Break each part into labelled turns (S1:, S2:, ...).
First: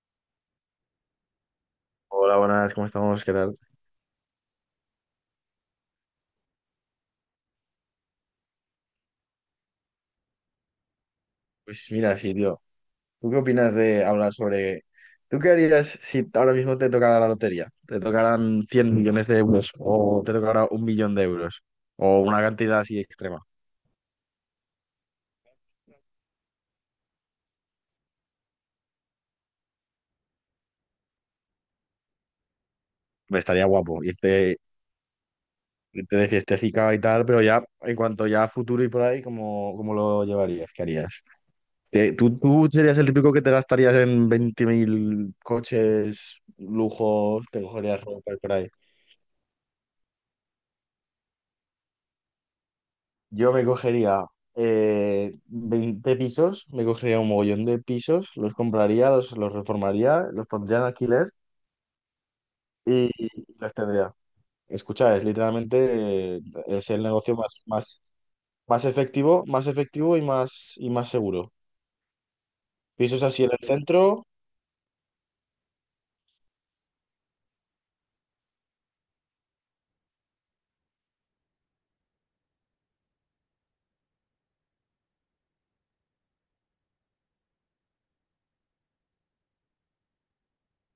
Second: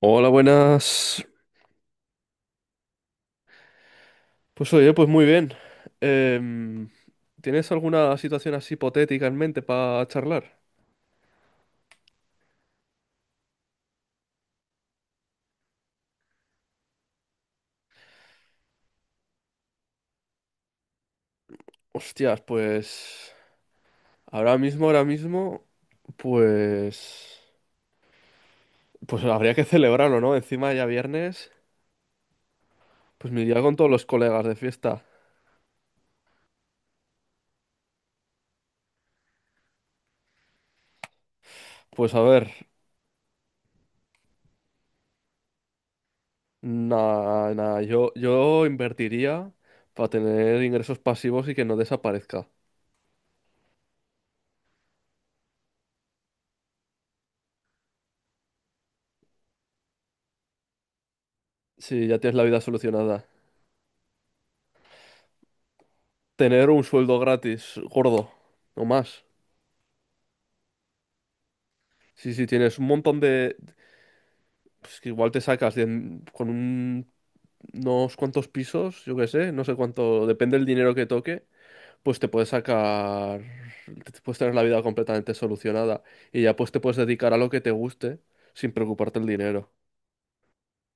S1: Hola, buenas.
S2: Hola, buenas, ¿cómo estamos? ¿Qué tal?
S1: Pues oye, pues muy bien. Em, ¿Tienes alguna situación así hipotética en mente para charlar?
S2: Pues mira, sí, tío. ¿Tú qué opinas de hablar sobre... ¿Tú qué harías si ahora mismo te tocara la lotería? ¿Te tocaran 100.000.000 de euros o te tocara 1.000.000 de euros? O una
S1: Hostias,
S2: cantidad así
S1: pues
S2: extrema.
S1: ahora mismo, pues, pues habría que celebrarlo, ¿no? Encima ya viernes, pues
S2: Hombre,
S1: me iría
S2: estaría
S1: con todos
S2: guapo
S1: los colegas de
S2: irte,
S1: fiesta.
S2: irte de fiestecica y tal, pero ya en cuanto ya a futuro y por ahí, ¿cómo, cómo lo llevarías? ¿Qué harías? ¿Te-
S1: Pues a
S2: ¿Tú,
S1: ver,
S2: tú serías el típico que te gastarías en 20.000 coches, lujos,
S1: nada,
S2: te
S1: nada,
S2: cogerías
S1: yo,
S2: ropa y por
S1: yo
S2: ahí?
S1: invertiría para tener ingresos pasivos y que no desaparezca.
S2: Yo me cogería 20 pisos, me cogería un mogollón de pisos, los compraría, los reformaría, los pondría en alquiler
S1: Si ya tienes la vida solucionada.
S2: y los tendría. Escucha, es literalmente
S1: Tener un
S2: es el
S1: sueldo
S2: negocio más,
S1: gratis,
S2: más,
S1: gordo, o más.
S2: más efectivo y más seguro.
S1: Sí, sí, tienes un montón
S2: Pisos así en
S1: de...
S2: el centro.
S1: Pues que igual te sacas con un- unos cuantos pisos, yo qué sé, no sé cuánto, depende del dinero que toque, pues te puedes sacar, te puedes tener la vida completamente solucionada y ya pues te puedes dedicar a lo que te guste sin preocuparte el dinero.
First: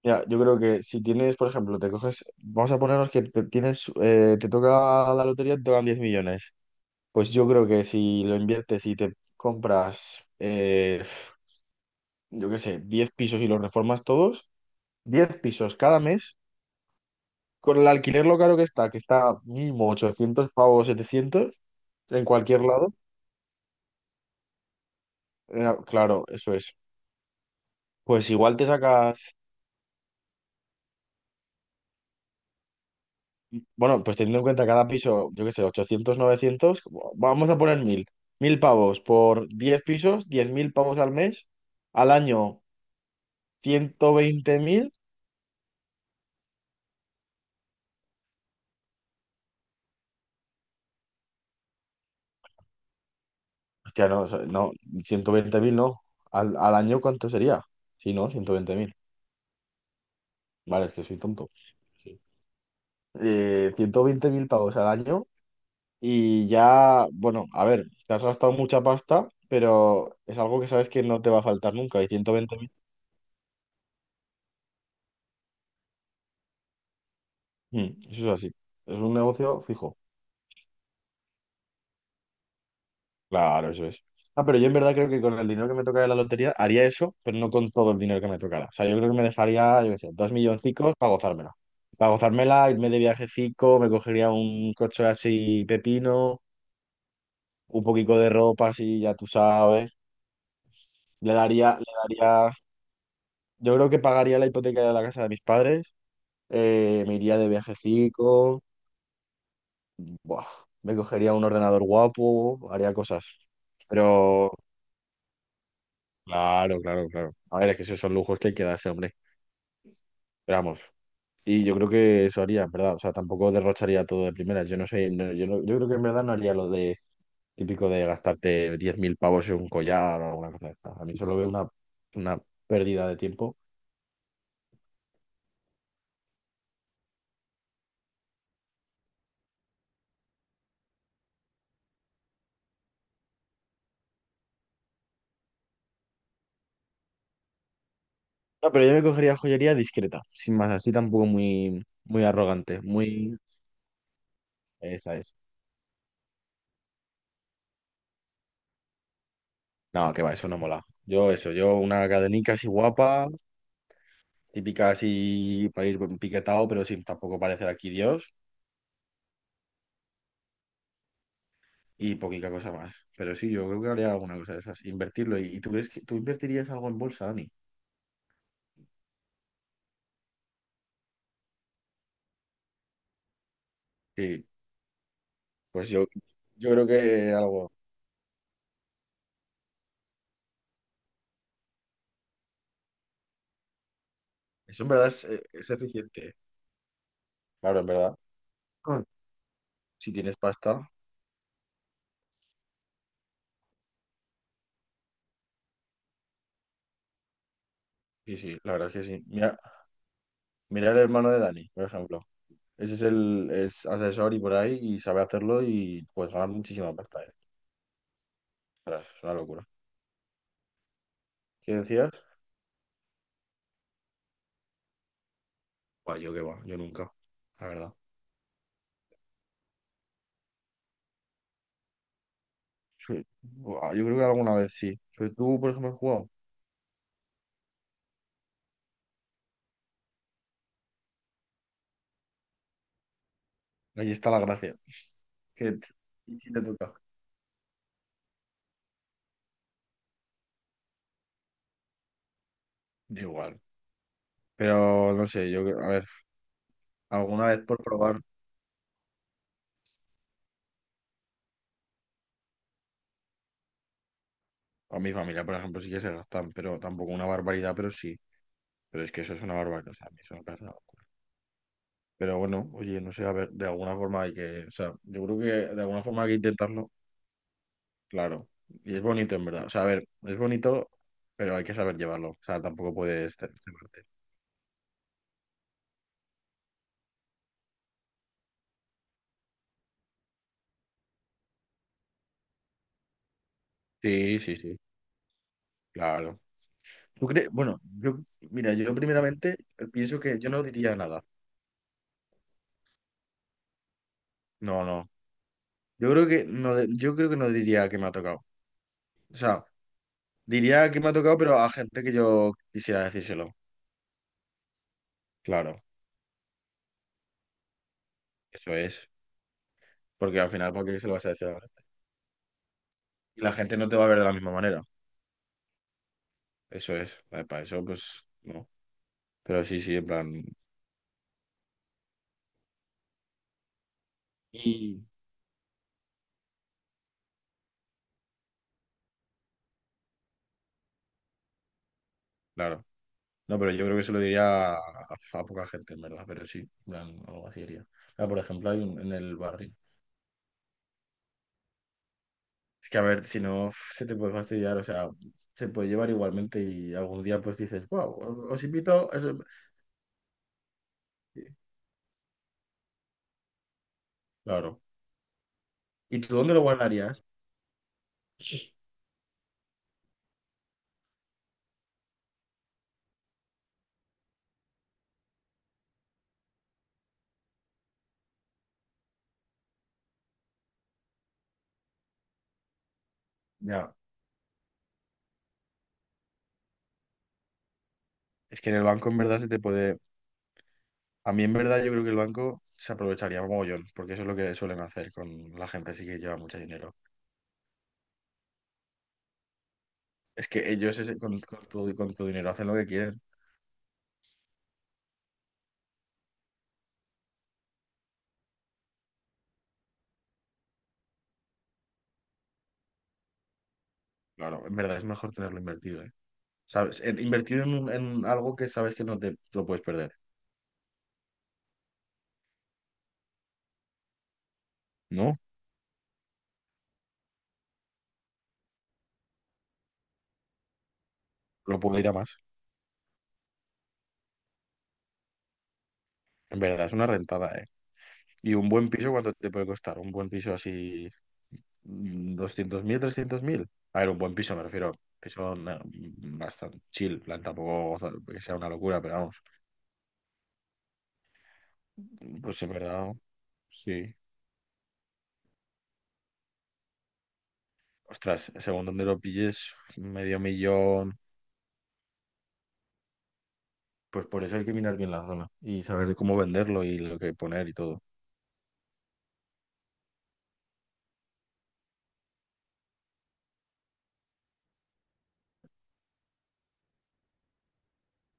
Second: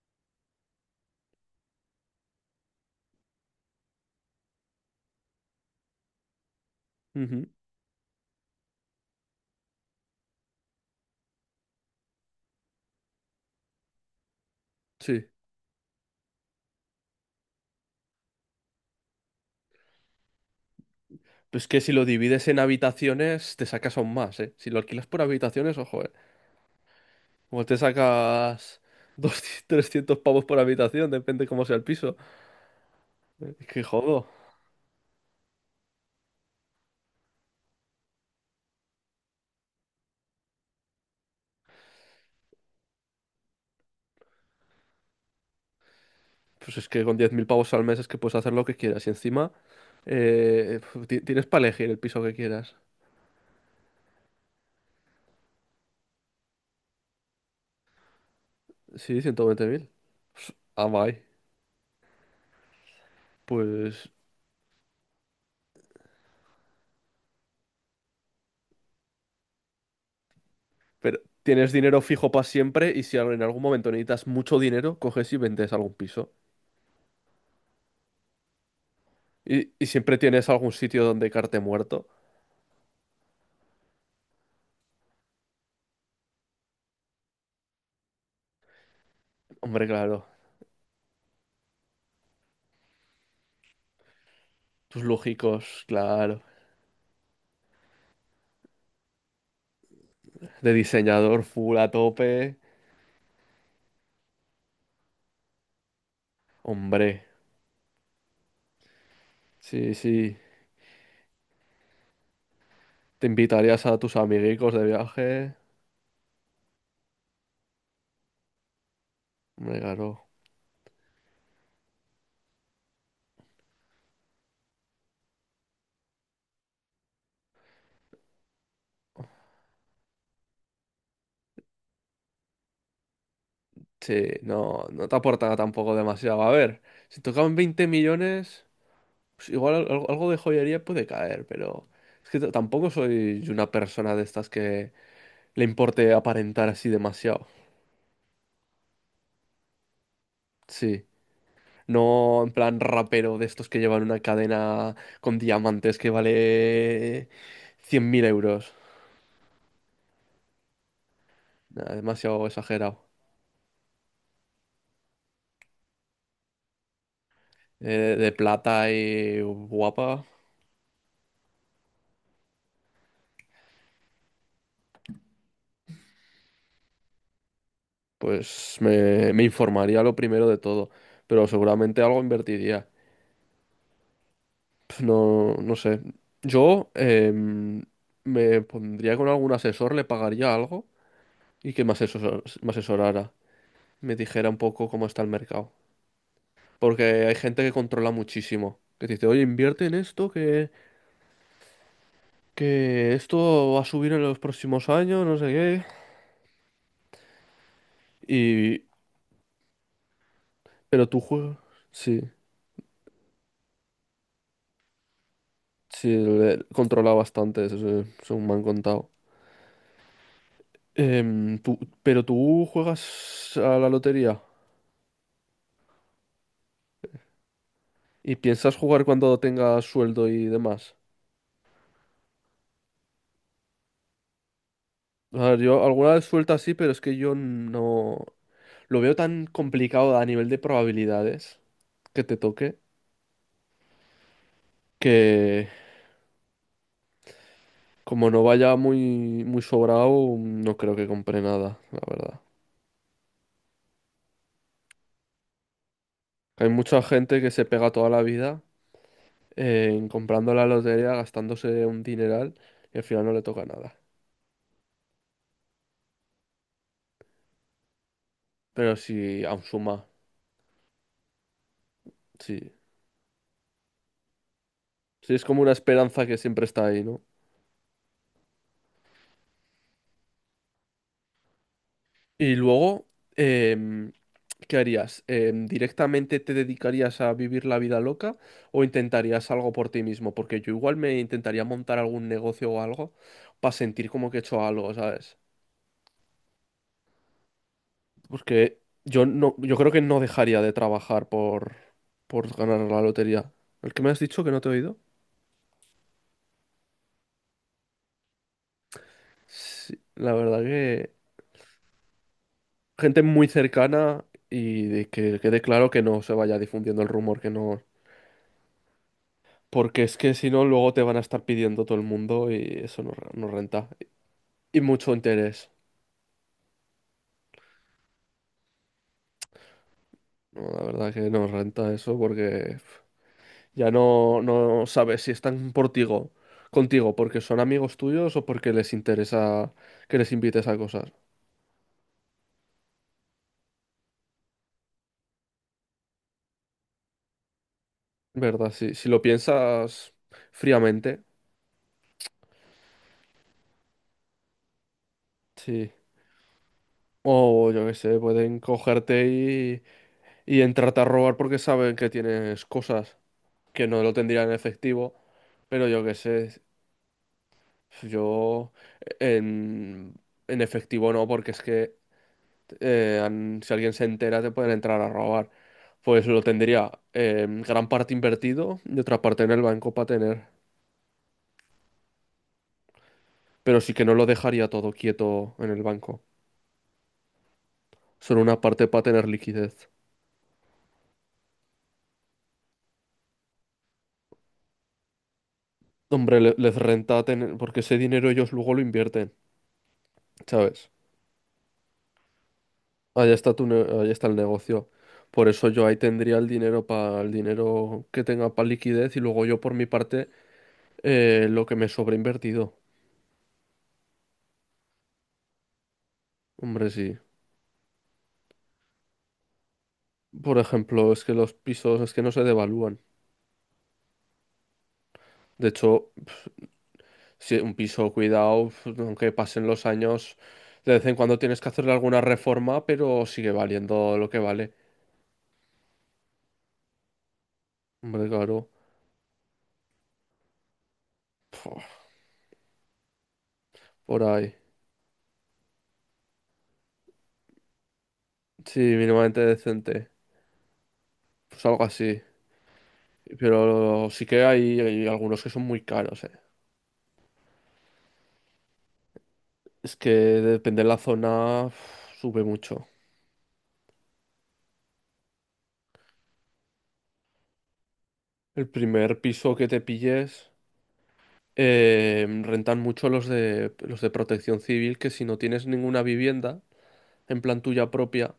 S2: Mira, yo creo que si tienes, por ejemplo, te coges, vamos a ponernos que te tienes, te toca la lotería, te tocan 10.000.000. Pues
S1: Ujú,
S2: yo creo que si lo inviertes y te compras yo qué sé, 10 pisos y los reformas todos,
S1: sí.
S2: 10 pisos cada mes, con el alquiler lo caro que está mínimo 800 pavos, 700
S1: Pues que si lo
S2: en
S1: divides en
S2: cualquier lado,
S1: habitaciones, te sacas aún más, ¿eh? Si lo alquilas por habitaciones, ojo, ¿eh?
S2: claro, eso es.
S1: Igual te
S2: Pues igual te
S1: sacas
S2: sacas,
S1: 200, 300 pavos por habitación, depende cómo sea el piso. Que
S2: bueno, pues
S1: jodo.
S2: teniendo en cuenta cada piso, yo qué sé, 800 900 como- vamos a poner 1000 1000 pavos por 10 pisos, 10.000 pavos al mes, al año 120.000.
S1: Pues es que con 10.000 pavos al mes es que puedes hacer lo que quieras. Y encima eh, tienes para elegir el piso que quieras.
S2: Hostia, no, o sea, no, 120.000 no, al, al año ¿cuánto sería? Sí, no, 120.000,
S1: Sí, 120.000. Pues, ah,
S2: vale, es que soy
S1: vai.
S2: tonto. Sí. Ciento
S1: Pues...
S2: veinte mil pavos al año y ya, bueno, a ver, te has gastado mucha pasta, pero es algo que sabes que
S1: Pero
S2: no te va a
S1: tienes
S2: faltar
S1: dinero
S2: nunca y
S1: fijo
S2: ciento
S1: para
S2: veinte mil,
S1: siempre y si en algún momento necesitas mucho dinero, coges y vendes algún piso.
S2: mm, eso es así, es un negocio
S1: Y
S2: fijo,
S1: siempre tienes algún sitio donde carte muerto.
S2: claro, eso es. Ah, pero yo en verdad creo que con el dinero que me tocara de la lotería haría eso, pero no con todo el dinero que me tocara. O sea, yo creo que me dejaría,
S1: Hombre,
S2: yo qué sé,
S1: claro.
S2: 2 milloncicos para gozármela. Para gozármela, irme de viajecico, me cogería un
S1: Tus
S2: coche así
S1: lógicos,
S2: pepino,
S1: claro.
S2: un poquito de ropa así, ya tú sabes.
S1: De
S2: Le
S1: diseñador full
S2: daría,
S1: a
S2: le daría.
S1: tope.
S2: Yo creo que pagaría la hipoteca de la casa de mis padres, me
S1: Hombre.
S2: iría de viajecico,
S1: Sí, sí.
S2: buah, me cogería un ordenador guapo, haría cosas.
S1: Te invitarías a tus
S2: Pero,
S1: amiguitos de viaje.
S2: claro, claro, claro. A ver, es que esos son lujos que hay que darse, hombre.
S1: Hombre, claro.
S2: Pero vamos. Y yo creo que eso haría, en verdad. O sea, tampoco derrocharía todo de primera. Yo no sé, no- yo, no- yo creo que en verdad no haría lo de típico de gastarte 10.000 pavos en un collar o alguna cosa de esta. A mí solo veo una pérdida de tiempo.
S1: Sí, no, no te aporta tampoco demasiado. A ver, si tocaban 20 millones, pues igual algo de joyería puede caer, pero es que tampoco soy una persona de estas que le importe aparentar así demasiado.
S2: No, pero yo me cogería joyería discreta, sin más, así
S1: Sí,
S2: tampoco muy, muy
S1: no en plan
S2: arrogante, muy...
S1: rapero de estos que llevan una cadena
S2: Esa es.
S1: con diamantes que vale 100.000 euros.
S2: No, que va, eso no mola. Yo eso, yo
S1: Nada,
S2: una
S1: demasiado
S2: cadenica así
S1: exagerado.
S2: guapa, típica así para ir piquetado, pero sin tampoco parecer aquí
S1: De
S2: Dios
S1: plata y guapa,
S2: y poquita cosa más. Pero sí, yo creo que haría alguna cosa de esas, invertirlo. ¿Y tú crees que tú invertirías algo en bolsa, Dani?
S1: pues me informaría lo primero de todo, pero seguramente algo invertiría.
S2: Sí,
S1: No, no
S2: pues
S1: sé.
S2: yo creo
S1: Yo
S2: que algo...
S1: me pondría con algún asesor, le pagaría algo y que me asesorara, me dijera un
S2: Eso
S1: poco
S2: en
S1: cómo
S2: verdad
S1: está el
S2: es
S1: mercado.
S2: eficiente.
S1: Porque hay gente que
S2: Claro, en
S1: controla
S2: verdad.
S1: muchísimo,
S2: Ah.
S1: que te dice, oye, invierte en
S2: Si
S1: esto,
S2: tienes
S1: que,
S2: pasta,
S1: que esto va a subir en los próximos años, no sé qué.
S2: sí, sí, la
S1: Y,
S2: verdad es que sí. Mira, mira el
S1: pero tú
S2: hermano de
S1: juegas,
S2: Dani, por
S1: sí,
S2: ejemplo. Ese es el es asesor y por ahí y sabe hacerlo y
S1: sí,
S2: puedes ganar muchísima
S1: controla
S2: pasta, ¿eh?
S1: bastante, eso, sí, me han
S2: Ostras,
S1: contado.
S2: es una locura. ¿Qué
S1: Pero
S2: decías?
S1: tú juegas a la lotería.
S2: Buah, yo qué va, yo nunca, la verdad.
S1: ¿Y piensas jugar cuando tengas sueldo y demás?
S2: Sí. Buah, yo creo que alguna vez sí. Pero
S1: A ver,
S2: tú, por
S1: yo
S2: ejemplo, has
S1: alguna vez
S2: jugado.
S1: suelta sí, pero es que yo no... Lo veo tan complicado a nivel de probabilidades que te toque,
S2: Ahí está la gracia.
S1: que
S2: Que t- ¿Y si te toca?
S1: como no vaya muy, muy sobrado, no creo que compre nada, la verdad.
S2: Yo igual. Pero no sé, yo, creo- a ver,
S1: Hay mucha gente
S2: alguna
S1: que
S2: vez
S1: se
S2: por
S1: pega toda
S2: probar,
S1: la vida en comprando la lotería, gastándose un dineral y al final no le toca nada.
S2: a mi familia, por ejemplo, sí que se gastan, pero tampoco una barbaridad, pero sí.
S1: Pero
S2: Pero es que eso es
S1: si
S2: una
S1: aún
S2: barbaridad, o
S1: suma,
S2: sea, a mí eso me parece una locura. Pero bueno,
S1: sí.
S2: oye, no sé, a ver, de alguna forma hay que, o sea, yo
S1: Sí,
S2: creo
S1: es
S2: que
S1: como una
S2: de alguna forma
S1: esperanza
S2: hay que
S1: que siempre está
S2: intentarlo.
S1: ahí, ¿no?
S2: Claro, y es bonito en verdad. O sea, a ver, es bonito, pero hay que saber llevarlo. O
S1: Y
S2: sea, tampoco
S1: luego...
S2: puedes ce- cebarte.
S1: em, ¿qué harías? ¿Directamente te dedicarías a vivir la vida loca o intentarías algo por ti mismo? Porque yo igual me intentaría montar algún negocio o algo para sentir como que
S2: Sí,
S1: he
S2: sí,
S1: hecho
S2: sí,
S1: algo, ¿sabes?
S2: claro. ¿Tú crees? Bueno, yo, mira,
S1: Porque
S2: yo
S1: yo no,
S2: primeramente
S1: yo creo que
S2: pienso
S1: no
S2: que yo
S1: dejaría
S2: no
S1: de
S2: diría nada.
S1: trabajar por ganar la lotería. ¿El que me has dicho que no te he
S2: No,
S1: oído?
S2: no. Yo creo que no, de- yo creo que no diría que me ha tocado. O sea,
S1: Sí, la verdad
S2: diría que me
S1: que
S2: ha tocado, pero a gente que yo quisiera
S1: gente muy
S2: decírselo.
S1: cercana y de que quede
S2: Claro,
S1: claro que no se vaya difundiendo el rumor que no.
S2: eso es.
S1: Porque es que
S2: Porque al
S1: si no,
S2: final, ¿por
S1: luego
S2: qué
S1: te
S2: se lo
S1: van a
S2: vas a
S1: estar
S2: decir a la gente?
S1: pidiendo todo el mundo y eso no,
S2: Y
S1: no
S2: la gente
S1: renta.
S2: no te va a ver de la misma
S1: Y
S2: manera.
S1: mucho interés.
S2: Eso es. Vale, para eso, pues, no. Pero sí, sí, en plan.
S1: No, la verdad que no renta eso porque ya no, no
S2: Y
S1: sabes si están contigo porque son amigos tuyos o porque les interesa que les invites a cosas.
S2: claro. No, pero yo creo que se lo diría a poca gente, en verdad, pero sí, en plan, algo así diría. Ah, por
S1: ¿Verdad?
S2: ejemplo, hay
S1: Si,
S2: un-
S1: si
S2: en
S1: lo
S2: el barrio.
S1: piensas fríamente,
S2: Es que a ver, si no, se te puede fastidiar, o sea, se puede
S1: sí.
S2: llevar igualmente y algún día pues
S1: O yo
S2: dices,
S1: qué sé,
S2: wow,
S1: pueden
S2: os invito. A
S1: cogerte
S2: eso".
S1: y entrarte a robar porque saben que tienes cosas que no lo tendrían en
S2: Claro.
S1: efectivo. Pero yo qué
S2: ¿Y tú dónde
S1: sé,
S2: lo guardarías?
S1: yo en, en efectivo no, porque es que si alguien se entera, te pueden entrar a robar. Pues lo tendría gran parte invertido y otra parte en el banco para tener. Pero sí
S2: Ya,
S1: que no lo dejaría todo quieto en el banco. Solo una
S2: es que en el
S1: parte para
S2: banco en
S1: tener
S2: verdad se te
S1: liquidez.
S2: puede... A mí en verdad yo creo que el banco se aprovecharía mogollón, porque eso es lo que suelen hacer con la gente así que lleva
S1: Hombre,
S2: mucho
S1: les
S2: dinero.
S1: renta tener, porque ese dinero ellos luego lo invierten,
S2: Es que
S1: ¿sabes?
S2: ellos ese- con tu dinero hacen lo que quieren.
S1: Allá está ahí está el negocio. Por eso yo ahí tendría el dinero para el dinero que tenga para liquidez y luego yo por mi parte lo que me sobra invertido.
S2: Claro, en verdad es mejor tenerlo invertido, ¿eh?
S1: Hombre,
S2: ¿Sabes?
S1: sí.
S2: En- invertir en, un- en algo que sabes que no te lo puedes perder.
S1: Por ejemplo, es que los pisos es que no se devalúan.
S2: No,
S1: De hecho, si un piso cuidado, aunque pasen los años, de vez en cuando tienes que
S2: lo
S1: hacerle
S2: puedo ir a
S1: alguna
S2: más.
S1: reforma, pero sigue valiendo lo que vale.
S2: En verdad, es una rentada, ¿eh?
S1: Hombre,
S2: Y un
S1: claro.
S2: buen piso, ¿cuánto te puede costar? Un buen piso así,
S1: Puf,
S2: mm, 200.000, 300.000. A ver, un
S1: por
S2: buen
S1: ahí.
S2: piso, me refiero. Piso na- mm, bastante chill, en plan, tampoco o sea, que sea una
S1: Sí,
S2: locura, pero
S1: mínimamente
S2: vamos.
S1: decente. Pues algo así.
S2: Pues en verdad,
S1: Pero
S2: sí.
S1: sí que hay algunos que son muy caros, eh.
S2: Ostras, según donde lo pilles,
S1: Es que
S2: medio
S1: depende de la
S2: millón.
S1: zona, uf, sube mucho.
S2: Pues por eso hay que mirar bien la zona y saber cómo venderlo y lo que poner y todo.
S1: El primer piso que te pilles. Rentan mucho los de protección civil, que si no tienes ninguna vivienda, en plan tuya propia,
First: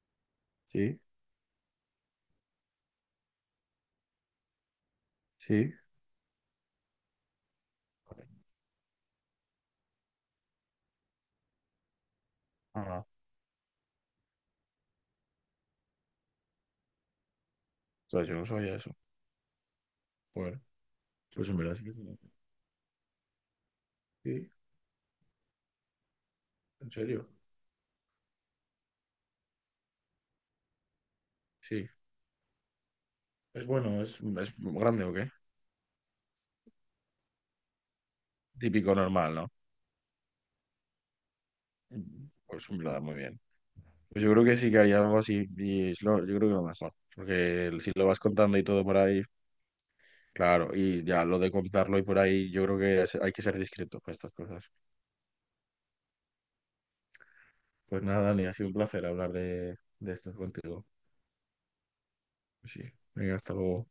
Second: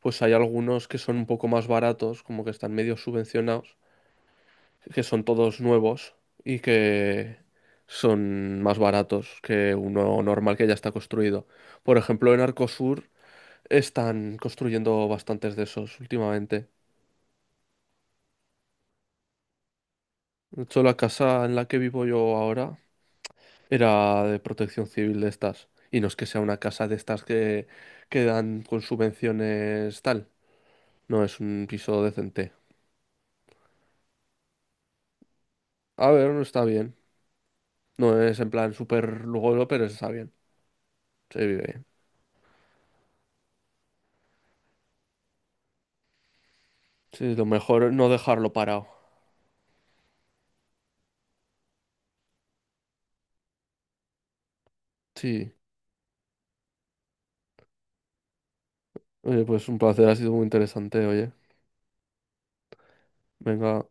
S1: pues hay algunos que
S2: Sí,
S1: son un poco más baratos, como que están medio subvencionados, que son todos
S2: sí.
S1: nuevos y que
S2: Vale.
S1: son más baratos que uno normal que ya está construido. Por ejemplo, en
S2: Ah.
S1: Arcosur están construyendo bastantes de esos últimamente.
S2: sea, yo no sabía eso. Bueno,
S1: De hecho, la casa
S2: pues
S1: en
S2: en
S1: la
S2: verdad
S1: que
S2: sí que
S1: vivo
S2: tenía.
S1: yo ahora era de
S2: Sí,
S1: protección civil de estas. Y no es que sea una casa
S2: en
S1: de estas
S2: serio.
S1: que dan con subvenciones tal. No, es un
S2: Sí.
S1: piso decente.
S2: Es bueno, es grande o qué.
S1: A ver, no está bien. No es en plan
S2: Típico
S1: súper
S2: normal, ¿no?
S1: lujoso, pero está bien. Se vive bien.
S2: Mm. Pues en verdad, muy bien. Pues yo creo que sí que haría algo así y es lo- yo creo que lo mejor.
S1: Sí, lo
S2: Porque el-
S1: mejor
S2: si
S1: es
S2: lo
S1: no
S2: vas
S1: dejarlo
S2: contando y todo
S1: parado.
S2: por ahí, claro, y ya lo de contarlo y por ahí, yo creo que es- hay que ser discreto con estas cosas.
S1: Sí.
S2: Pues nada, Dani, ha sido un placer hablar
S1: Oye, pues un placer,
S2: de
S1: ha sido
S2: esto
S1: muy
S2: contigo.
S1: interesante, oye.
S2: Pues sí, venga, hasta
S1: Venga.
S2: luego.